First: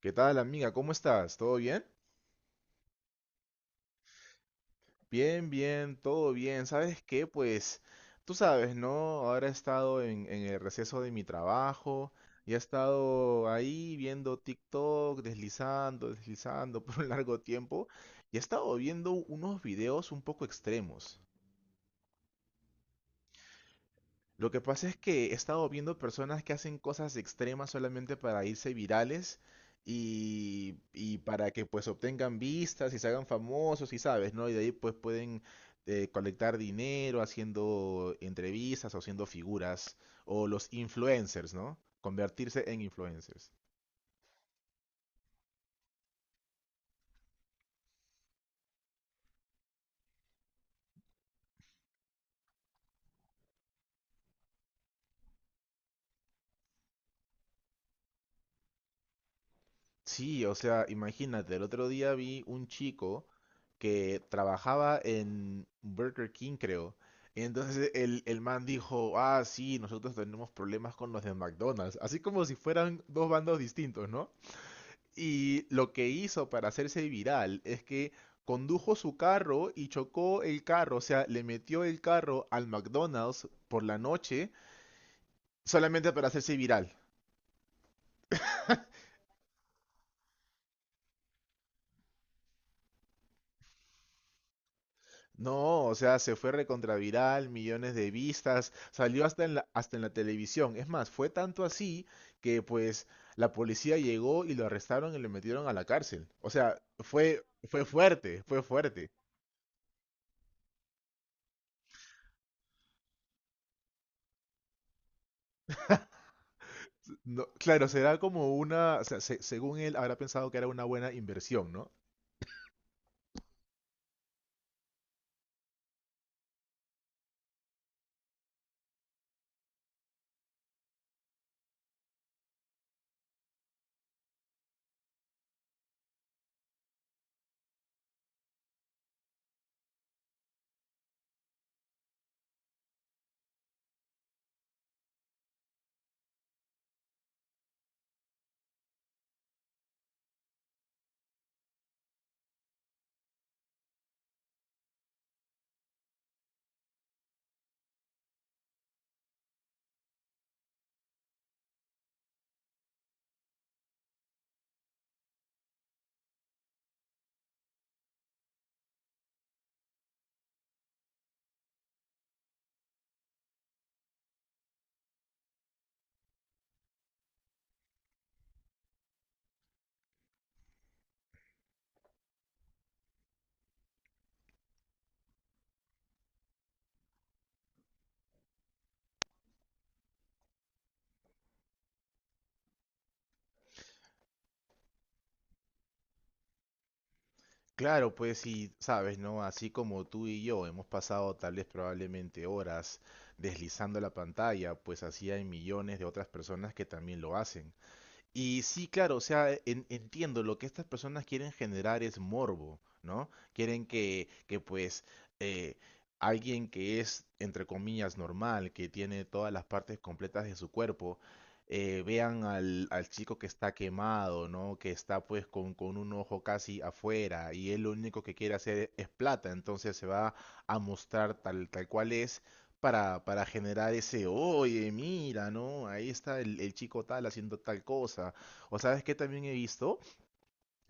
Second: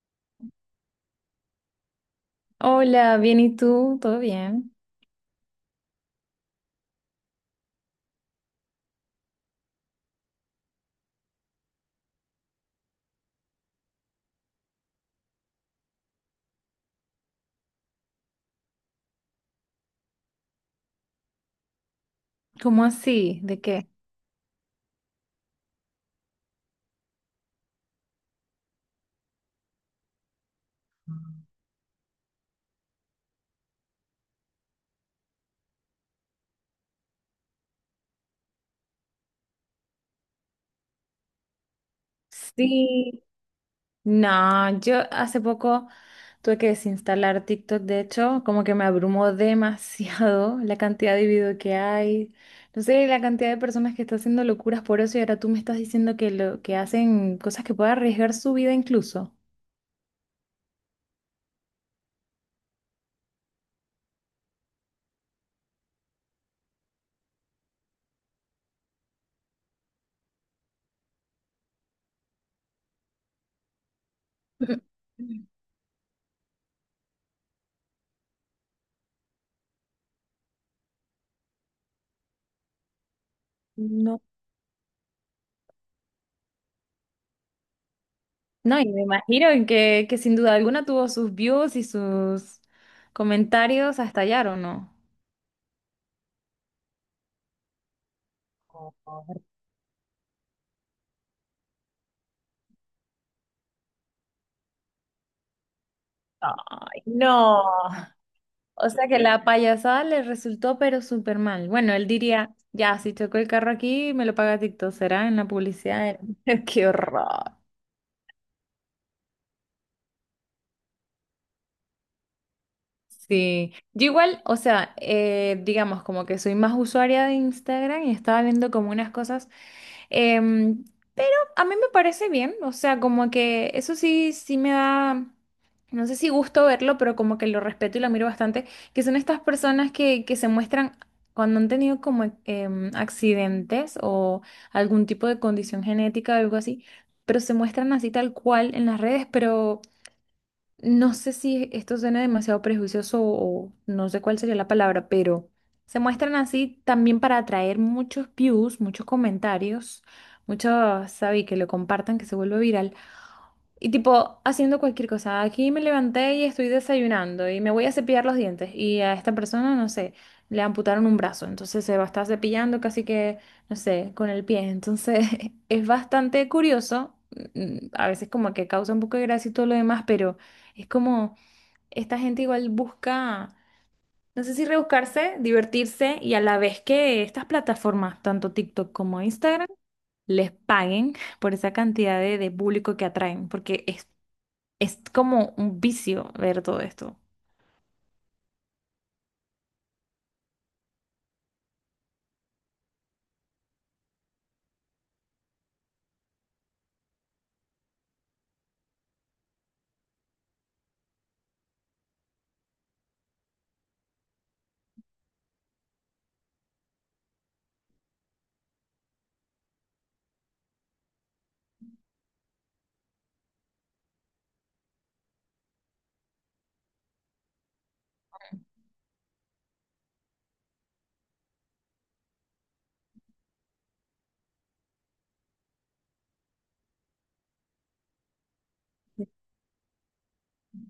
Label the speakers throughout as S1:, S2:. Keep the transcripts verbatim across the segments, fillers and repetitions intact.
S1: ¿Qué tal, amiga? ¿Cómo estás? ¿Todo bien?
S2: Hola, bien, ¿y tú? ¿Todo bien?
S1: Bien, bien, todo bien. ¿Sabes qué? Pues tú sabes, ¿no? Ahora he estado en, en el receso de mi trabajo y he estado ahí viendo TikTok, deslizando, deslizando por un largo tiempo y he estado viendo unos videos un poco extremos.
S2: ¿Cómo así? ¿De qué?
S1: Lo que pasa es que he estado viendo personas que hacen cosas extremas solamente para irse virales y, y para que pues obtengan vistas y se hagan famosos y sabes, ¿no? Y de ahí pues pueden eh, colectar dinero haciendo entrevistas o haciendo figuras o los influencers, ¿no? Convertirse en
S2: Sí.
S1: influencers.
S2: No, yo hace poco tuve que desinstalar TikTok, de hecho, como que me abrumó demasiado la cantidad de video que hay. No sé, la cantidad de personas que están haciendo locuras por eso y ahora tú me estás diciendo que lo que hacen cosas que pueden arriesgar su vida incluso.
S1: Sí, o sea, imagínate, el otro día vi un chico que trabajaba en Burger King, creo. Y entonces el, el man dijo, ah, sí, nosotros tenemos problemas con los de McDonald's, así como si fueran dos bandos distintos, ¿no? Y lo que hizo para hacerse viral es que condujo su carro y chocó el carro, o sea, le metió el carro al McDonald's por la
S2: No.
S1: noche solamente para hacerse viral.
S2: No, y me imagino que, que sin duda alguna tuvo sus views y sus comentarios a estallar, ¿o no?
S1: No, o sea, se fue recontraviral, millones de vistas, salió hasta en la, hasta en la televisión. Es más, fue tanto así que pues la policía llegó y lo arrestaron y lo metieron a la cárcel. O sea,
S2: Ay,
S1: fue,
S2: no.
S1: fue fuerte, fue
S2: O sea
S1: fuerte.
S2: que la payasada le resultó pero súper mal. Bueno, él diría, ya, si choco el carro aquí, me lo paga TikTok, será en la publicidad. Qué
S1: No,
S2: horror.
S1: claro, será como una, o sea, se- según él habrá pensado que era una buena inversión, ¿no?
S2: Sí, yo igual, o sea, eh, digamos como que soy más usuaria de Instagram y estaba viendo como unas cosas. Em, pero a mí me parece bien, o sea, como que eso sí, sí me da, no sé si gusto verlo, pero como que lo respeto y lo miro bastante, que son estas personas que, que se muestran cuando han tenido como em, accidentes o algún tipo de condición genética o algo así, pero se muestran así tal cual en las redes, pero no sé si esto suena demasiado prejuicioso o no sé cuál sería la palabra, pero se muestran así también para atraer muchos views, muchos comentarios, muchos, sabí, que lo compartan, que se vuelva viral. Y tipo, haciendo cualquier cosa. Aquí me levanté y estoy desayunando y me voy a cepillar los dientes. Y a esta persona, no sé, le amputaron un brazo. Entonces se va a estar cepillando casi que, no sé, con el pie. Entonces es bastante curioso. mm, A veces como que causa un poco de gracia y todo lo demás, pero es como esta gente igual busca, no sé si rebuscarse, divertirse y a la vez que estas plataformas, tanto TikTok como Instagram, les paguen por esa cantidad de, de público que atraen, porque es es como un vicio ver todo esto.
S1: Claro, pues sí, sabes, ¿no? Así como tú y yo hemos pasado tal vez probablemente horas deslizando la pantalla, pues así hay millones de otras personas que también lo hacen. Y sí, claro, o sea, e, en- entiendo, lo que estas personas quieren generar es morbo, ¿no? Quieren que, que pues, eh, alguien que es, entre comillas, normal, que tiene todas las partes completas de su cuerpo, eh, vean al, al chico que está quemado, ¿no? Que está pues con, con un ojo casi afuera y él lo único que quiere hacer es plata, entonces se va a mostrar tal, tal cual es para, para generar ese, oye, mira, ¿no? Ahí está el, el chico tal haciendo tal cosa. O sabes que también he visto,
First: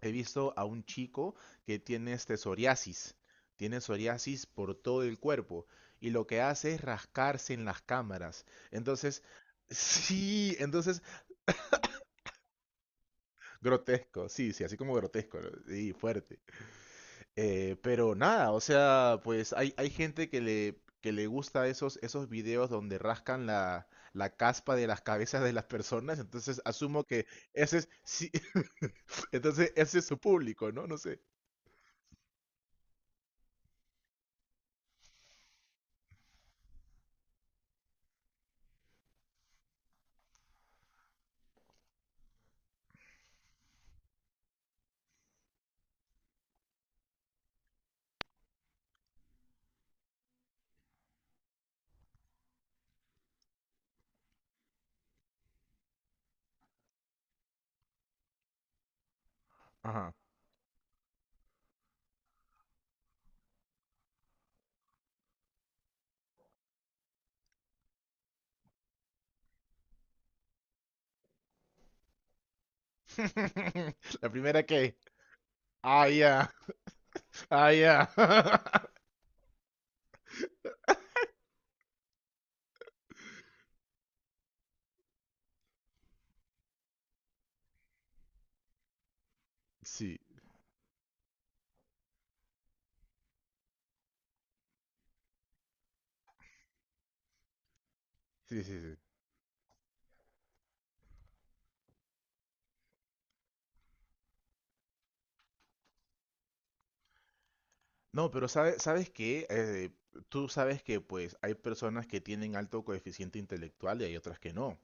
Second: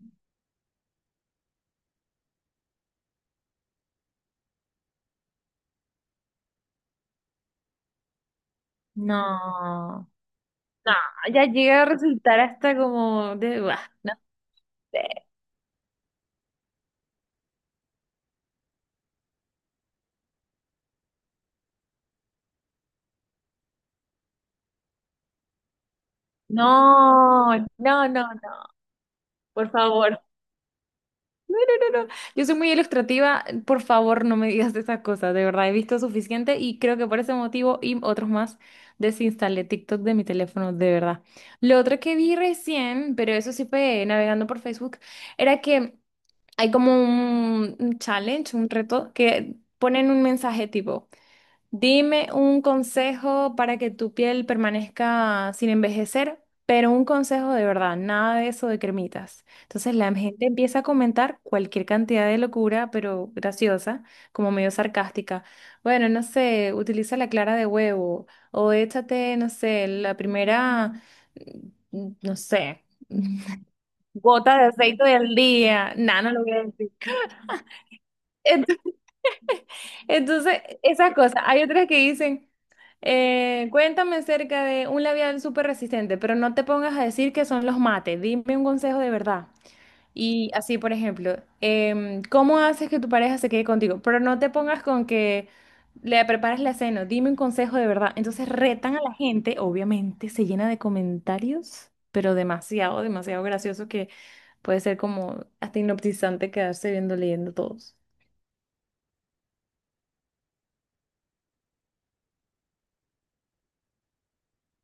S1: he visto a un chico que tiene este psoriasis, tiene psoriasis por todo el cuerpo y lo que hace es rascarse en las cámaras. Entonces,
S2: No,
S1: sí,
S2: no,
S1: entonces,
S2: ya llega a resultar hasta como de, "Buah, no
S1: grotesco, sí, sí, así como
S2: sé".
S1: grotesco, ¿no? Sí, fuerte. Eh, pero nada, o sea, pues hay, hay gente que le, que le gusta esos, esos videos donde rascan la, la caspa de las cabezas de las personas, entonces asumo que
S2: No,
S1: ese es,
S2: no, no,
S1: sí,
S2: no, por
S1: entonces ese es su
S2: favor.
S1: público, ¿no? No sé.
S2: No, no, no, no. Yo soy muy ilustrativa, por favor no me digas esas cosas, de verdad he visto suficiente y creo que por ese motivo y otros más desinstalé TikTok de mi teléfono, de verdad. Lo otro que vi recién, pero eso sí fue navegando por Facebook, era que hay como un un challenge, un reto, que ponen un mensaje tipo, dime un consejo para que tu piel permanezca sin envejecer, pero un consejo de verdad, nada de eso de cremitas. Entonces
S1: Ajá.
S2: la gente empieza a comentar cualquier cantidad de locura, pero graciosa, como medio sarcástica. Bueno, no sé, utiliza la clara de huevo o échate, no sé, la primera, mm, no sé.
S1: La
S2: Gota
S1: primera
S2: de
S1: que...
S2: aceite del día.
S1: Ah,
S2: Nada, no lo
S1: ya.
S2: voy a decir.
S1: Ah, ya.
S2: Ent- Entonces, esas cosas. Hay otras que dicen, eh, cuéntame acerca de un labial súper resistente, pero no te pongas a decir que son los mates. Dime un consejo de verdad.
S1: Sí,
S2: Y así, por ejemplo, em, ¿cómo haces que tu pareja se quede contigo? Pero no te pongas con que le preparas la cena. Dime un consejo de verdad. Entonces,
S1: sí, sí, sí.
S2: retan a la gente, obviamente, se llena de comentarios, pero demasiado, demasiado gracioso que puede ser como hasta hipnotizante quedarse viendo, leyendo todos.
S1: No, pero sabes, sabes qué, Eh, tú sabes que pues hay personas que tienen alto coeficiente intelectual y hay otras que no.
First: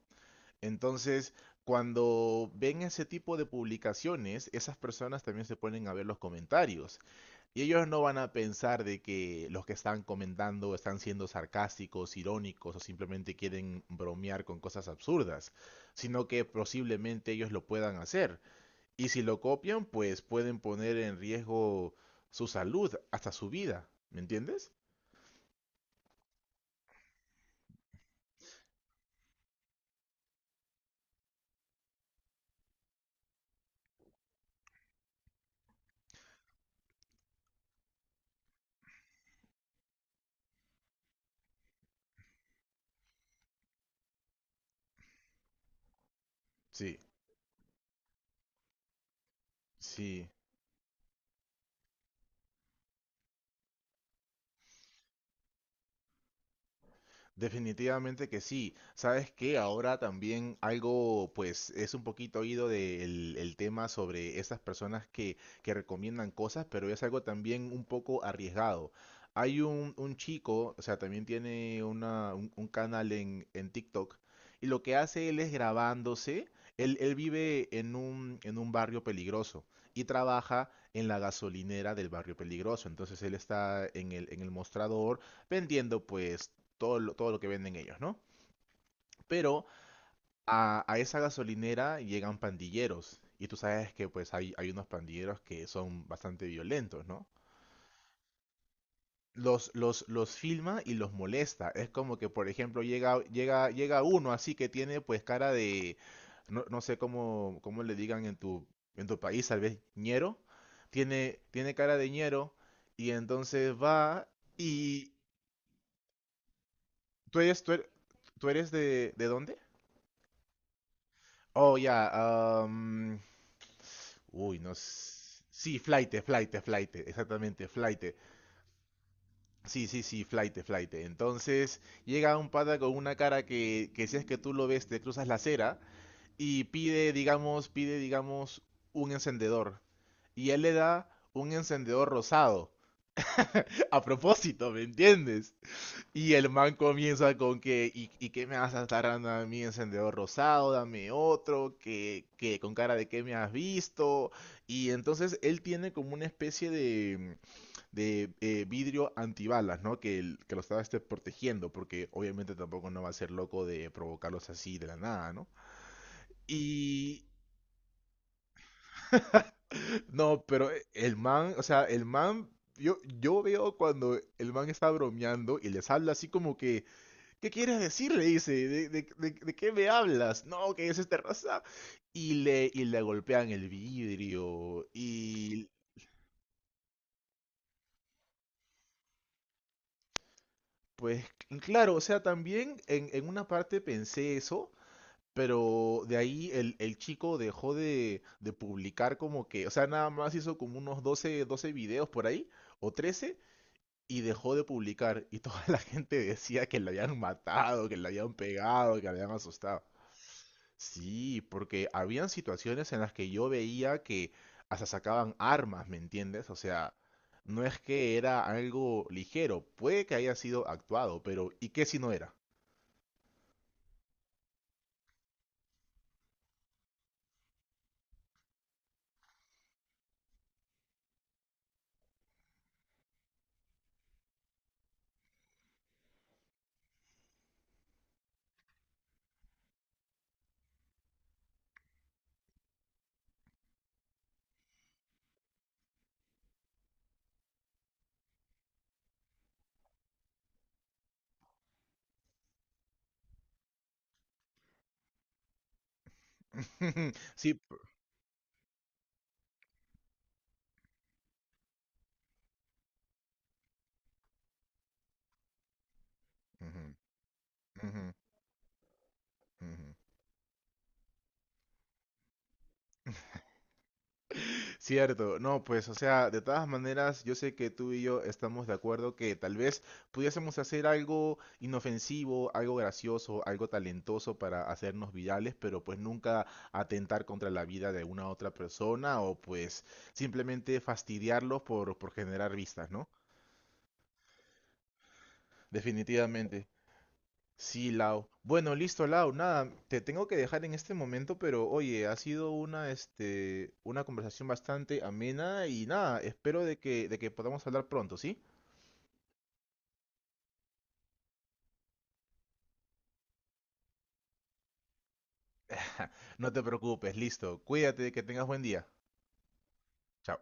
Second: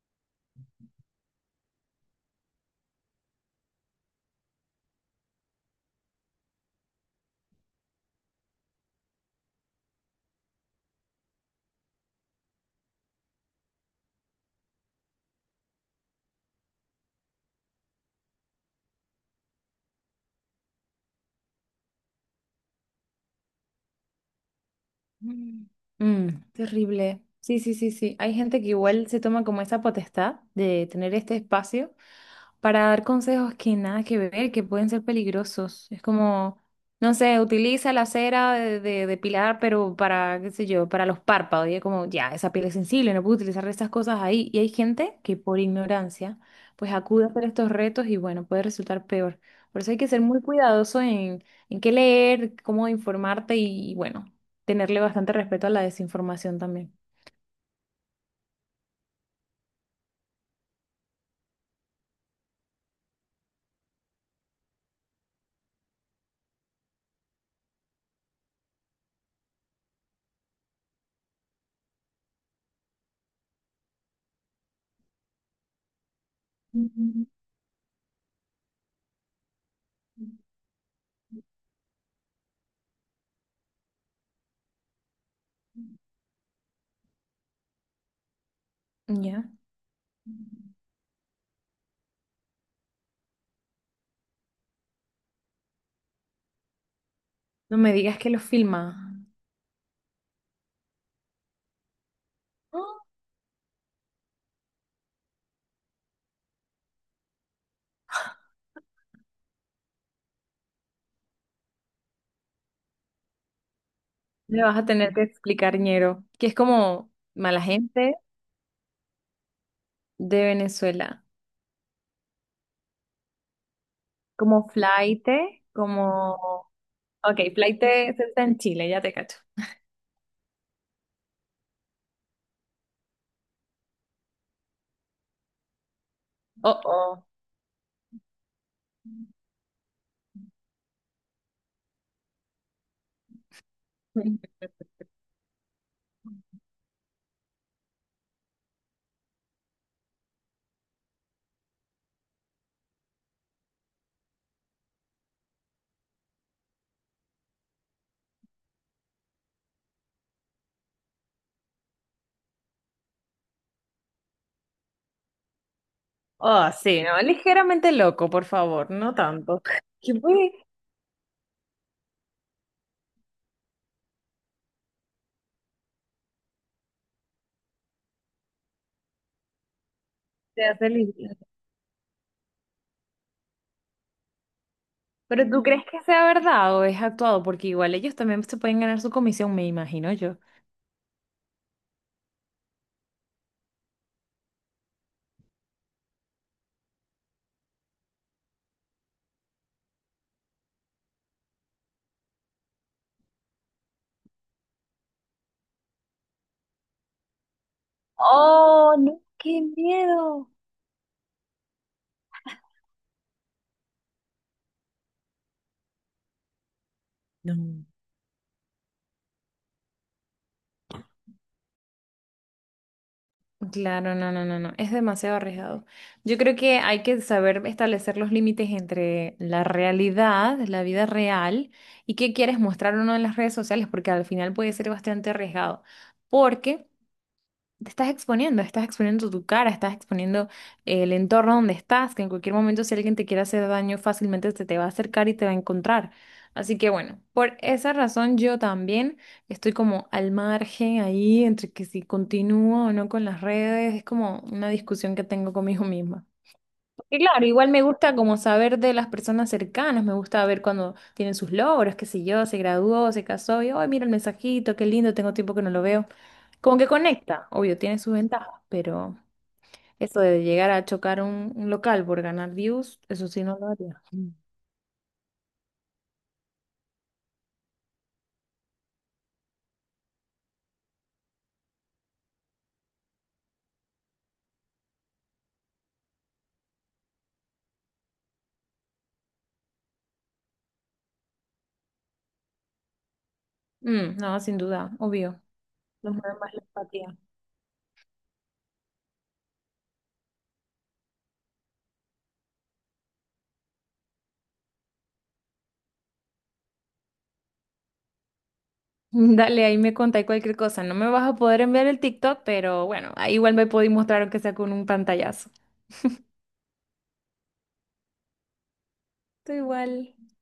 S1: Entonces, cuando ven ese tipo de publicaciones, esas personas también se ponen a ver los comentarios. Y ellos no van a pensar de que los que están comentando están siendo sarcásticos, irónicos o simplemente quieren bromear con cosas absurdas, sino que posiblemente ellos lo puedan hacer. Y si lo copian, pues pueden poner en riesgo su salud, hasta su vida. ¿Me entiendes?
S2: Mm. Mm, terrible. Sí, sí, sí, sí. Hay gente que igual se toma como esa potestad de tener este espacio para dar consejos que nada que ver, que pueden ser peligrosos. Es como, no sé, utiliza la cera de, de depilar, pero para, qué sé yo, para los párpados. Y es como, ya, esa piel es sensible, no puedo utilizar estas cosas ahí. Y hay gente que por ignorancia, pues
S1: Sí,
S2: acude a hacer estos retos y bueno, puede resultar peor. Por eso hay que ser
S1: sí.
S2: muy cuidadoso en, en qué leer, cómo informarte y bueno, tenerle bastante respeto a la desinformación también.
S1: Definitivamente que sí. Sabes que ahora también algo, pues, es un poquito oído del el tema sobre esas personas que, que recomiendan cosas, pero es algo también un poco arriesgado. Hay un, un chico, o sea, también tiene una, un, un canal en, en TikTok, y lo que hace él es grabándose. Él, él vive en un, en un barrio peligroso y trabaja en la gasolinera del barrio peligroso. Entonces él está en el, en el mostrador vendiendo pues todo lo, todo lo que venden ellos, ¿no?
S2: Ya.
S1: Pero a, a esa gasolinera llegan pandilleros. Y tú sabes que pues hay, hay unos pandilleros que son bastante violentos, ¿no?
S2: No me digas que los filma.
S1: Los, los, los filma y los molesta. Es como que, por ejemplo, llega, llega, llega uno así que tiene pues cara de, no, no sé cómo, cómo le digan en tu, en tu país, tal vez ñero. Tiene, tiene cara de ñero y entonces va
S2: Me vas a
S1: y
S2: tener que explicar, ñero, que es como
S1: tú
S2: mala
S1: eres, tú eres,
S2: gente
S1: tú eres de, ¿de dónde?
S2: de Venezuela,
S1: Oh, ya, am, uy,
S2: como
S1: no. s-
S2: flaite,
S1: Sí, flight, flight,
S2: como...
S1: flight,
S2: Ok,
S1: exactamente, flight.
S2: flaite se está en Chile, ya te cacho.
S1: Sí, sí, sí, flight, flight. Entonces llega un pata con una cara que, que si es que tú lo ves, te cruzas la acera y
S2: Oh,
S1: pide,
S2: oh.
S1: digamos, pide, digamos, un encendedor. Y él le da un encendedor rosado. A propósito, ¿me entiendes? Y el man comienza con que, ¿y, y qué me vas a estar dando a mí encendedor rosado? Dame otro, que, que con cara de que me has visto. Y entonces él tiene como una especie de, de eh, vidrio antibalas, ¿no? Que, el- que lo estaba este, protegiendo, porque obviamente tampoco no va a ser loco de provocarlos así de la nada, ¿no?
S2: Oh, sí, no,
S1: Y
S2: ligeramente loco, por favor, no tanto. ¿Qué
S1: no,
S2: puede
S1: pero e- el man, o sea, el man, yo, yo veo cuando el man está bromeando y les habla así como que ¿qué quieres decir? Le dice, ¿de, de, de, de qué me hablas?
S2: ser
S1: No, que
S2: hacer
S1: es esta
S2: libre?
S1: raza. Y le, y le golpean el vidrio.
S2: Pero ¿tú
S1: Y
S2: crees que sea verdad o es actuado? Porque igual ellos también se pueden ganar su comisión, me imagino yo.
S1: pues, claro, o sea, también en, en una parte pensé eso, pero de ahí el, el chico dejó de, de publicar como que, o sea, nada más hizo como unos doce doce videos por ahí, o trece y dejó de publicar. Y toda la gente decía que le habían matado, que le habían pegado,
S2: Oh,
S1: que le
S2: no,
S1: habían
S2: qué
S1: asustado.
S2: miedo.
S1: Sí, porque habían situaciones en las que yo veía que hasta sacaban armas, ¿me entiendes? O sea,
S2: No.
S1: no es que era algo ligero, puede que haya sido actuado, pero ¿y qué si no era?
S2: Claro, no, no, no, no, es demasiado arriesgado. Yo creo que hay que saber establecer los límites entre la realidad, la vida real, y qué quieres mostrar o no en las redes sociales, porque al final puede ser bastante arriesgado. Porque te estás exponiendo, estás exponiendo tu cara, estás exponiendo eh, el entorno donde estás, que en cualquier momento si alguien te quiere hacer daño, fácilmente se te va a acercar y te va a encontrar. Así que bueno, por esa razón yo también estoy como al margen ahí entre que si continúo o no con las redes, es como una discusión que tengo conmigo misma. Y claro,
S1: Sí.
S2: igual
S1: P-
S2: me gusta como saber de las personas cercanas, me gusta ver cuando tienen sus logros, qué sé yo, se graduó, se casó, y, ay, mira el mensajito, qué lindo, tengo tiempo que no lo veo. Como
S1: ujú,
S2: que conecta, obvio, tiene
S1: ujú,
S2: sus ventajas, pero
S1: ujú.
S2: eso de llegar a chocar un, un local por ganar views, eso sí no lo haría. Mm.
S1: Cierto, no, pues, o sea, de todas maneras, yo sé que tú y yo estamos de acuerdo que tal vez pudiésemos hacer algo inofensivo, algo gracioso, algo talentoso para hacernos virales, pero pues nunca atentar contra la vida de una otra persona o pues simplemente fastidiarlos por, por generar vistas, ¿no?
S2: Mm, no, sin duda, obvio. Nos mueve más la
S1: Definitivamente.
S2: empatía.
S1: Sí, Lau. Bueno, listo, Lau. Nada, te tengo que dejar en este momento, pero oye, ha sido una, este, una conversación bastante amena y nada, espero de que, de que podamos hablar pronto, ¿sí?
S2: Dale, ahí me contáis cualquier cosa. No me vas a poder enviar el TikTok, pero bueno, ahí igual me podéis mostrar aunque sea con un pantallazo.
S1: No te preocupes, listo. Cuídate, que tengas buen día.
S2: Tú igual.
S1: Chao.